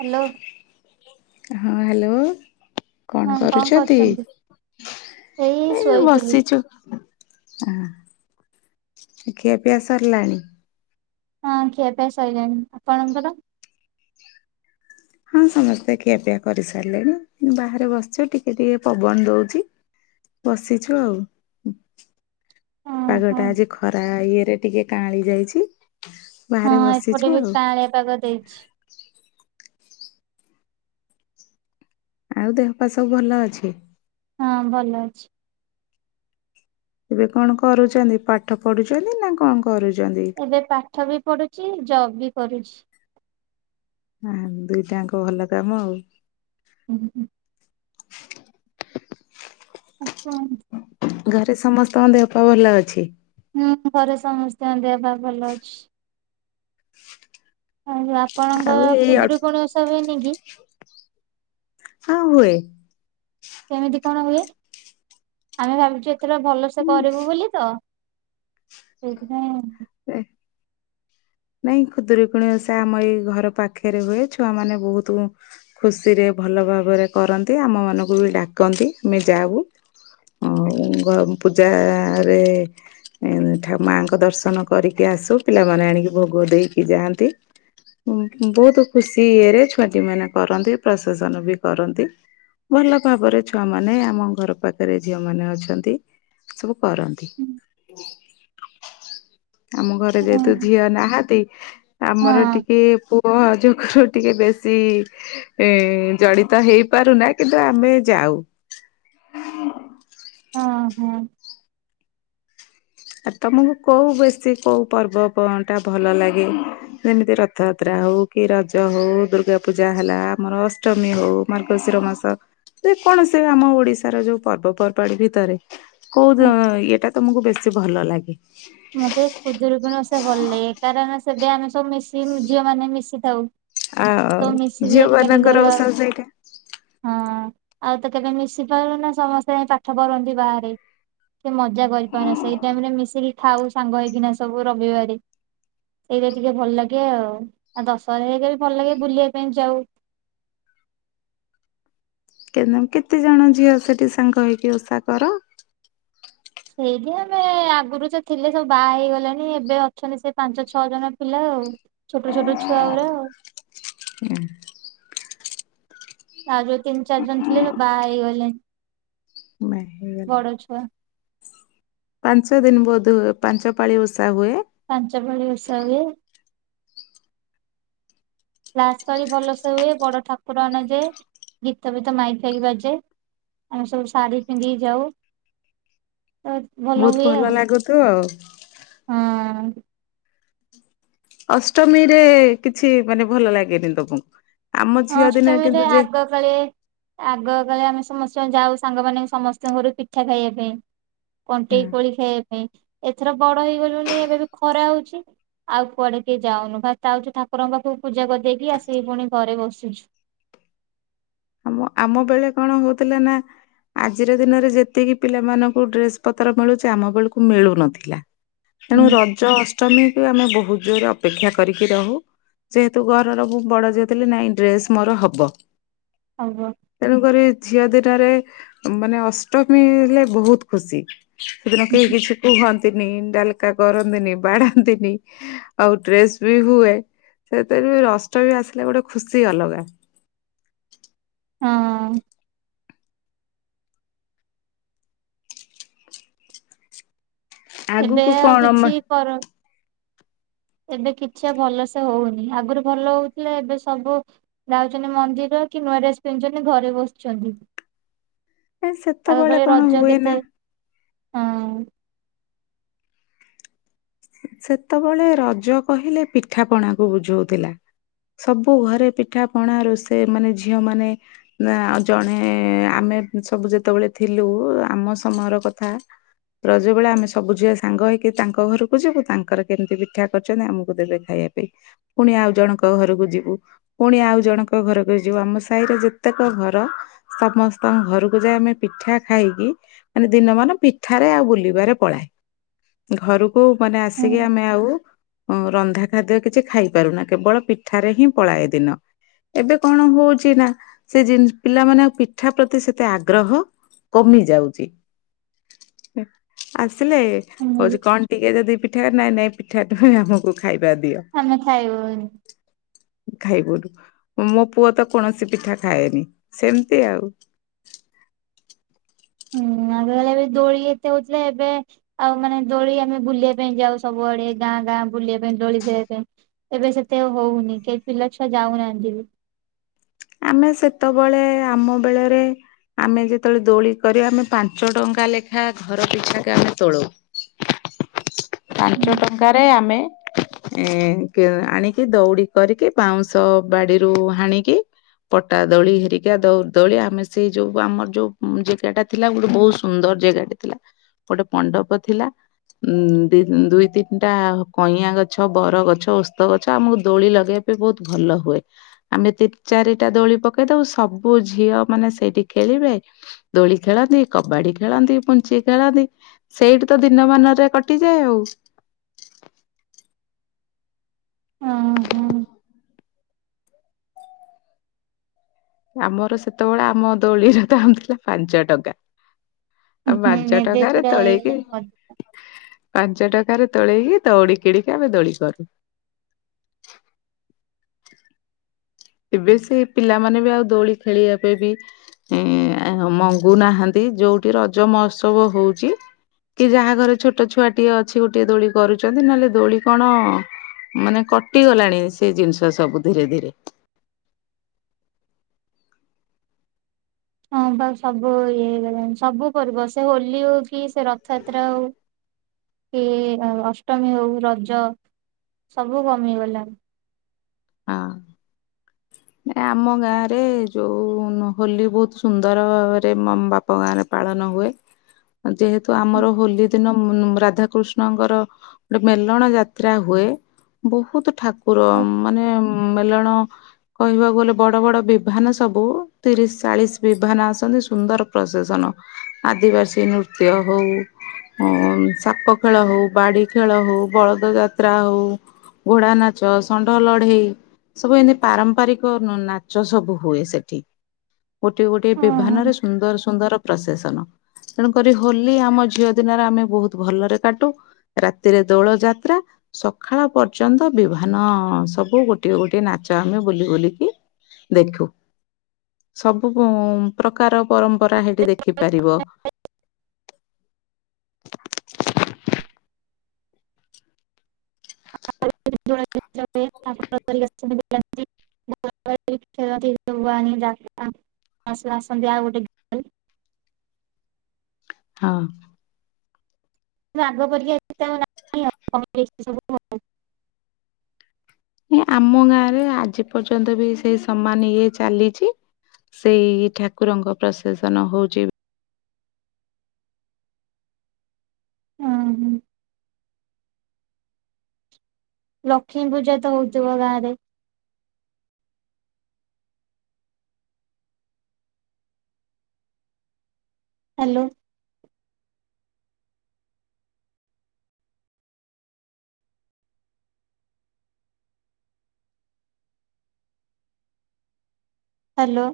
Hello. ହଁ hello. କଣ କରୁଛନ୍ତି? ଏଇ ବସିଛୁ। ଆ ଖିଆ ପିଆ ସରିଲାଣି? ହଁ ଖିଆ ପିଆ ସଇଲାଣି ଆପଣଙ୍କର? ହଁ ସମସ୍ତେ ଖିଆ ପିଆ କରିସାରିଲେଣି ବାହାରେ ବସିଚୁ ଟିକେ ଟିକେ ପବନ ଦଉଚି। ବସିଛୁ ଆଉ। ହଁ ପାଗ ହଁ ଟା ଆଜି ଖରା ଇଏରେ ଟିକେ କାଳି ଯାଇଛି। ବାହାରେ ବସିଛୁ ଆଉ। କାଳିଆ ପାାଗ ଦେଇଛି। ଆଉ ଦେହ ପା ସବୁ ଭଲ ଅଛି? ହଁ ଭଲ ଅଛି। ଏବେ କଣ କରୁଚନ୍ତି ପାଠ ପଢୁଚନ୍ତି ନା କଣ କରୁଚନ୍ତି? ଏବେ ପାଠ ବି ପଢୁଛି ଜବ ବି କରୁଛି। ଆ ଦୁଇଟାଙ୍କ ଭଲ କାମ ଆଉ। [unintelligible] ଆଛା। ଘରେ ସମସ୍ତଙ୍କ ଦେହ ପା ଭଲ ଅଛି? ହୁଁ ଘରେ ସମସ୍ତଙ୍କ ଦେହ ବା ଭଲ ଅଛି। ଆଉ ଆପଣଙ୍କ ଆଉ ଏଇ ଅଳ୍ପ ଖୁଦୁରୁକୁଣୀ ଓଷା ହୁଏନି କି? ହଁ ହୁଏ। କେମିତି କଣ ହୁଏ ଆମେ ଭାବୁଚୁ [unintelligible] ଭଲ ସେେ ହୁଏ। କରିବୁ ବୋଲି ତ। ସେଇଥିପାଇଁ [unintelligible] [unintelligible] ନାଇଁ ଖୁଦୁରୀକୁଣୀ ସେ ଆମ ଏଇ ଘର ପାଖରେ ହୁଏ ଛୁଆମାନେ ବହୁତୁ ଖୁସିରେ ଭଲ ଭାବରେ କରନ୍ତି ଆମମାନଙ୍କୁ ବି ଡାକନ୍ତି ଆମେ ଯାଉ। ଆଉ ଗ ପୂଜାରେ ଏ ଠା ମାଙ୍କ ଦର୍ଶନ କରିକି ଆସୁ ପିଲାମାନେ ଆଣିକି ଭୋଗ ଦେଇକି ଯାଆନ୍ତି। ବହୁତୁ ଖୁସି ଇରେ ଛୁଆଟି ମାନେ କରନ୍ତି ପ୍ରଶାସନ ବି କରନ୍ତି। ଭଲ ଭାବରେ ଛୁଆମାନେ ଆମ ଘର ପାଖରେ ଝିଅମାନେ ଅଛନ୍ତି ସବୁ କରନ୍ତି। ଆମ ଘରେ ହଁ ଯେହେତୁ ଝିଅ ନାହାନ୍ତି ହଁ ଆମର ଟିକେ ପୁଅ ଯୋଗରୁ ଟିକେ ବେଶୀ ଏ ଜଡ଼ିତ ହେଇପାରୁନା କିନ୍ତୁ ଆମେ ଯାଉ। ହଁ ହଁ! ଆ ତମକୁ କୋଉ ବେଶୀ କୋଉ ପର୍ବ ପ ଟା ଭଲ ଲାଗେ? ଯେମିତି ରଥଯାତ୍ରା ହଉ କି ରଜ ହଉ ଦୁର୍ଗା ପୂଜା ହେଲା ଆମର ଅଷ୍ଟମୀ ହଉ। ମାର୍ଗଶିର ମାସ ତ ଯେ କୌଣସି ବି ଆମ ଓଡିଶାର ଯୋଉ ପର୍ବପର୍ବାଣି ଭିତରେ କୋଉ ଇଏଟା ତମକୁ ବେଶୀ ଭଲ ଲାଗେ? ମତେ ଖୁଦୁରୁକୁଣୀ ଓଷା ଭଲ ଲାଗେ କାରଣ ସେବେ ଆମେ ସବୁ ମିଶି ଝିଅମାନେ ମିଶିଥାଉ। ଆଉ ତ ମିଶିକି ଏକାଠି କରୁ ଝିଅମାନଙ୍କର ଆଉ ଓଷା ସେଇଟା। ହଁ ଆଉ ତ କେବେ ମିଶିପାରୁନା ସମସ୍ତେ ପାଠ ପଢ଼ନ୍ତି ବାହାରେ। ସେ ମଜା କରିପାରୁନା ସେଇ ଟାଇମରେ ମିଶିକି ଥାାଉ ସାଙ୍ଗ ହେଇକିନା ସବୁ ରବିବାରେ। ଏଇଟା ଟିକେ ଭଲ ଲାଗେ ଆଉ ଆଉ ଦଶହରା [unintelligible] ଭଲ ଲାଗେ ବୁଲିବା ପାଇଁ ଯାଉ। କେ କେତେଜଣ ଝିଅ ସେଠି ସାଙ୍ଗ ହେଇକି ଓଷା କର? ସେଇଠି ଆମେ ଆଗରୁ ଯେ ଥିଲେ ସବୁ ବାହା ହେଇଗଲେଣି ଏବେ ଅଛନ୍ତି ସେ ପାଞ୍ଚ ଛଅ ଜଣ ପିଲା ଆଉ। ଛୋଟ ଛୋଟ ଛୁଆ ଉରା ଆଉ। [unintelligible] ଆଉ ଯୋଉ ତିନ୍ ଚାରି ଜଣ ଥିଲେ ବାହା ହେଇଗଲେଣି। [unintelligible] ଗଲେ। ଛୋଟ ଛୁଆ। ପାଞ୍ଚ ଦିନ୍ ବୋଧହୁଏ, ପାଞ୍ଚ ପାଳି ଓଷା ହୁଏ। ପାଞ୍ଚ ପାଳି ଓଷା ହୁଏ। ଲାଷ୍ଟ ପାଳି ଭଲ ସେ ହୁଏ, ବଡ଼ ଠାକୁର ଅଣାଯାଏ, ଗୀତ ଫିତ ମାଇକ୍ ଫାଇକ୍ ବାଜେ। ଆମେ ସବୁ ଶାଢ଼ୀ ପିନ୍ଧିକି ଯାଉ। ତ ଭଲ ବହୁତ ହୁଏ, ଆଉ ଲାଗୁଥିବ ଆଉ। ହଁ। ଅଷ୍ଟମୀରେ କିଛି ମାନେ ଭଲ ଲାଗେନି ତମକୁ? ଆମ ହଁ ଝିଅ ଦିନରେ ଅଷ୍ଟମୀରେ କିନ୍ତୁ ଯେ ଆଗ କାଳେ ଆଗ କାଳେ ଆମେ ସମସ୍ତେ ଯାଉ ସାଙ୍ଗ ମାନେ ସମସ୍ତଙ୍କ ଘରୁ ପିଠା ଖାଇବା ପାଇଁ। କଣ୍ଟେଇ କୋଳି ଖାଇବା ପାଇଁ। ଏଥର ବଡ଼ ହେଇ ଗଲୁଣି ଏବେ ବି ଖରା ହୋଉଚି। ଆଉ କୁଆଡେ କିଏ ଯାଉନୁ। ଖାଲି ତାଉଛୁ ଠାକୁରଙ୍କ ପାଖକୁ ପୂଜା କରି ଦେଇକି ଆସିକି ପୁଣି ଘରେ ବସୁଛୁ। ମ ଆମ ବେଳେ କଣ ହୋଉଥିଲା ନା? ଆଜିର ଦିନରେ ଯେତିକି ପିଲାମାନଙ୍କୁ ଡ୍ରେସପତ୍ର ମିଳୁଚି। ଆମ ବେଳକୁ ମିଳୁନଥିଲା। ତେଣୁ ହୁଁ ରଜ ଅଷ୍ଟମୀକୁ ଆମେ ବହୁତ୍ ଜୋରେ ଅପେକ୍ଷା କରିକି ରହୁ। ଯେହେତୁ ଘରର ମୁଁ ବଡ ଝିଅ ଥିଲି ଡ୍ରେସ ମୋର ହବ। ହବ। ତେଣୁକରି ଝିଅ ଦିଟାରେ ମାନେ ଅଷ୍ଟମୀ ହେଲେ ବହୁତ୍ ଖୁସି। ସେଦିନ କେହି କିଛି କୁହନ୍ତିନି ଡାଲକା କରନ୍ତିନି ବାଡାନ୍ତିନି। ଆଉ ଡ୍ରେସ ବି ହୁଏ। ସେତେରେ ଅଷ୍ଟମୀ ଆସିଲେ ଗୋଟେ ଖୁସି ଅଲଗା। ହଁଅଁ। ଏବେ ଆଗକୁ ଆଉ କଣ ମା କିଛି କର। ଏବେ କିଛି ଆଉ ଭଲସେ ହୋଉନି। ଆଗରୁ ଭଲ ହୋଉଥିଲା। ଏବେ ସବୁ ଯାଉଚନ୍ତି ମନ୍ଦିର କି ନୂଆ ଡ୍ରେସ ପିନ୍ଧୁଚନ୍ତି? ଘରେ ବସୁଛନ୍ତି। ଏ ଆଗ ସେତେବେଳେ କାଳେ କଣ ରଜ ହୁଏ ନା କେତେ ହଁ। ସେତେବେଳେ ରଜ କହିଲେ ପିଠା ପଣାକୁ ବୁଝୋଉଥିଲା। ସବୁ ଘରେ ପିଠା ପଣା ରୋଷେଇ ମାନେ ଝିଅମାନେ ନା ଆ ଜଣେ ଆମେ ସବୁ ଯେତେବେଳେ ଥିଲୁ ଆମ ସମୟର କଥା ରଜ ବେଳେ ଆମେ ସବୁ ଝିଅ ସାଙ୍ଗ ହେଇକି ତାଙ୍କ ଘରୁ ଯିବୁ ତାଙ୍କର କେମିତି ପିଠା କରିଚନ୍ତି ଆମକୁ ଦେବେ ଖାଇବା ପେଇ। ପୁଣି ଆଉ ଜଣଙ୍କ ଘରକୁ ଯିବୁ। ପୁଣି ଆଉ ଜଣଙ୍କ ଘରକୁ ଯିବୁ। ଆମ ସାଇର ଯେତେକ ଘର ସମସ୍ତଙ୍କ ଘରକୁ ଯାଇ ଆମେ ପିଠା ଖାଇକି ମାନେ ଦିନମାନ ପିଠାରେ ଆଉ ବୁଲିବାରେ ପଳାଏ। ଘରୁ କୁ ମାନେ ହୁଁ ଆସିକି ଆମେ ଆଉ ଅ ରନ୍ଧା ଖାଦ୍ୟ କିଛି ଖାଇପାରୁନା କେବଳ ପିଠାରେ ହିଁ ପଳାଏ ଦିନ। ଏବେ କଣ ହୋଉଚିନା ସେ ଜି ପିଲାମାନେ ଆଉ ପିଠା ପ୍ରତି ସେତେ ଆଗ୍ରହ କମି ଯାଉଚି। ଆସିଲେ ହୁଁ ହଉଚି କଣ ଟିକେ ଯଦି ପିଠା ନାଇଁ ନାଇଁ ପିଠା ନୁହେଁ ଆମକୁ ଖାଇବା ଦିଅ। ଖାନା ଖାଇବୁ ଏନ୍। ଖାଇବୁ ଉଠୁ। ମୋ ପୁଅ ତ କୌଣସି ପିଠା ଖାଏନି। ସେମିତି ଆଉ ନୂଆଵେଳେବି ଦୋଳି ଏତେ ହୋଉଥିଲା, ଏବେ ଆଉ ମାନେ ଦୋଳି ଆମେ ବୁଲିବା ପାଇଁ ଯାଉ ସବୁଆଡ଼େ। ଗାଁ ଗାଁ ବୁଲିବା ପାଇଁ ଦୋଳି ଖେଳିବାପେ ଏବେ ସେତେ ଆଉ ହୋଉନି। କେହି ପିଲାଛୁଆ ଯାଉନାହାନ୍ତି ବି। ଆମେ ସେତବେଳେ ଆମ ବେଳରେ ଆମେ ଯେତେବେଳେ ଦୋଳି କରି ଆମେ ପାଞ୍ଚ ଟଙ୍କା ଲେଖା ଘର ପିଛାକେ ଆମେ ତୋଳୋଉ। ହଁ ପାଞ୍ଚ ଟଙ୍କାରେ ଆମେ ଏଁ କି ଆଣିକି ଦଉଡ଼ି କରିକି ବାଉଁଶ ବାଡିରୁ ହାଣିକି ପଟା ଦୋଳି ହେରିକା ଦଉ ଦୋଳି ଆମେ ସେଇ ଯୋଉ ଆମର ଯୋଉ ଜେଗାଟା ଥିଲା ଗୋଟେ ବହୁତ ସୁନ୍ଦର ଜେଗାଟେ ଥିଲା। ଗୋଟେ ପଣ୍ଡପ ଥିଲା। ଉଁ ଦି ଦୁଇ ତିନିଟା କଇଁଆ ଗଛ ବର ଗଛ ଓସ୍ତ ଗଛ ଆମକୁ ଦୋଳି ଲଗେଇ ଏବେ ବୋହୁତ ଭଲ ହୁଏ। ଆମେ ତିନି ଚାରିଟା ଦୋଳି ପକେଇ ଦୋବୁ ସବୁ ଝିଅ ମାନେ ସେଇଠି ଖେଳିବେ। ଦୋଳି ଖେଳନ୍ତି କବାଡି ଖେଳନ୍ତି ପୁଞ୍ଚି ଖେଳନ୍ତି ସେଇଠି ତ ଦିନମାନରେ କ କଟିଯାଏ ଆଉ। ହଁ ହଁ। ଆମର ସେତେବେଳେ ଆମ ଦୋଳିର ଦାମ ଥିଲା ପାଞ୍ଚ ଟଙ୍କା। ଆଉ ହୁଁ ପାଞ୍ଚ ଏବେ ଟଙ୍କାରେ ପୁରା ତୋଳେଇକି। ହେଇଗଲାଣି ପାଞ୍ଚ ଟକାରେ ତୋଳେଇକି ଦଉଡି କିଣିକି ଆମେ ଦୋଳି କରୁ। ଏବେ ସେ ପିଲାମାନେ ବି ଆଉ ଦୋଳି ଖେଳିବା ପାଇଁ ବି। ଏ ମଙ୍ଗୁନାହାନ୍ତି ଯୋଉଠି ରଜ ମହୋତ୍ସବ ହଉଛି। କି ଯାହା ଘରେ ଛୋଟ ଛୁଆଟିଏ ଅଛି ଗୋଟିଏ ଦୋଳି କରୁଛନ୍ତି। ନହେଲେ ଦୋଳି କଣ। ମାନେ କଟିଗଲାଣି ସେ ଜିନିଷ ସବୁ ଧୀରେ ଧୀରେ। ହଁ ବା ସବୁ ଇଏ ହେଇଗଲାଣି ସବୁ ପର୍ବ ସେ ହୋଲି ହଉ କି ସେ ରଥଯାତ୍ରା ହଉ। କି ଅଷ୍ଟମୀ ହଉ ରଜ ସବୁ କମିଗଲାଣି। ହଁ। ନ ଆମ ଗାଁ ରେ ଯୋଉ ନ ହୋଲି ବହୁତ ସୁନ୍ଦର ଭାବରେ ବାପ ମା ର। ପାଳନ ହୁଏ, ଯେହେତୁ ଆମର ହୋଲି ଦିନ [unintelligible] ରାଧାକୃଷ୍ଣଙ୍କର। ଗୋଟେ ମେଲଣ ଯାତ୍ରା ହୁଏ, ବହୁତ ଠାକୁର ମାନେ ମେଲଣ, କହିବାକୁ ଗଲେ ବଡ ବଡ ବିଭାନ ସବୁ ତିରିଶ ଚାଳିଶ ବିଭାନ ଆସନ୍ତି ସୁନ୍ଦର ପ୍ରଶେସନ। ଆଦିବାସୀ ନୃତ୍ୟ ହଉ। ହ ସାପ ଖେଳ ହଉ ବାଡି ଖେଳ ହଉ ବଳଦ ଯାତ୍ରା ହଉ। ଘୋଡା ନାଚ ଷଣ୍ଡ, ଲଢେଇ ସବୁ ଏମତି ପାରମ୍ପରିକ ନାଚ ସବୁ ହୁଏ ସେଠି। ଗୋଟେ ଗୋଟେ ବିଭାନରେ ସୁନ୍ଦର ସୁନ୍ଦର ପ୍ରଶେସନ। ତେଣୁକରି ହୋଲି ଆମ ଝିଅ ଦିନରେ ଆମେ ବହୁତ ଭଲରେ କାଟୁ। ରାତିରେ ଦୋଳ ଯାତ୍ରା ସକାଳ ପର୍ଯ୍ୟନ୍ତ ବିଭାନ। ହଁ ସବୁ ଗୋଟିଏ ଗୋଟିଏ ନାଚ ଆମେ ବୁଲି ବୁଲିକି ଦେଖୁ। ସବୁ ପ୍ରକାର ପରମ୍ପରା ହେଇଠି ଦେଖିପାରିବ। [inaudible] [inaudible] ବାଣୀ ଯାତ୍ରା ଆସିଲା ସନ୍ଧ୍ୟା ଆଉ ଗୋଟେ, କିନ୍ତୁ ହଁ। ଆଗ ପରିକା ସିଟମ ନାଇଁ [inaudible] ସବୁ ଆମ ଗାଁ ରେ ଆଜି ପର୍ଯ୍ୟନ୍ତ ବି ସେଇ ସମାନ ଇଏ ଚାଲିଛି। ସେଇ ଠାକୁରଙ୍କ ପ୍ରଶେସନ ହଉଛି। ହଁ ହୁଁ। ଲକ୍ଷ୍ମୀ ପୂଜା ତ ହଉଥିବ ଗାଁ ରେ। ହ୍ୟାଲୋ। ହ୍ୟାଲୋ।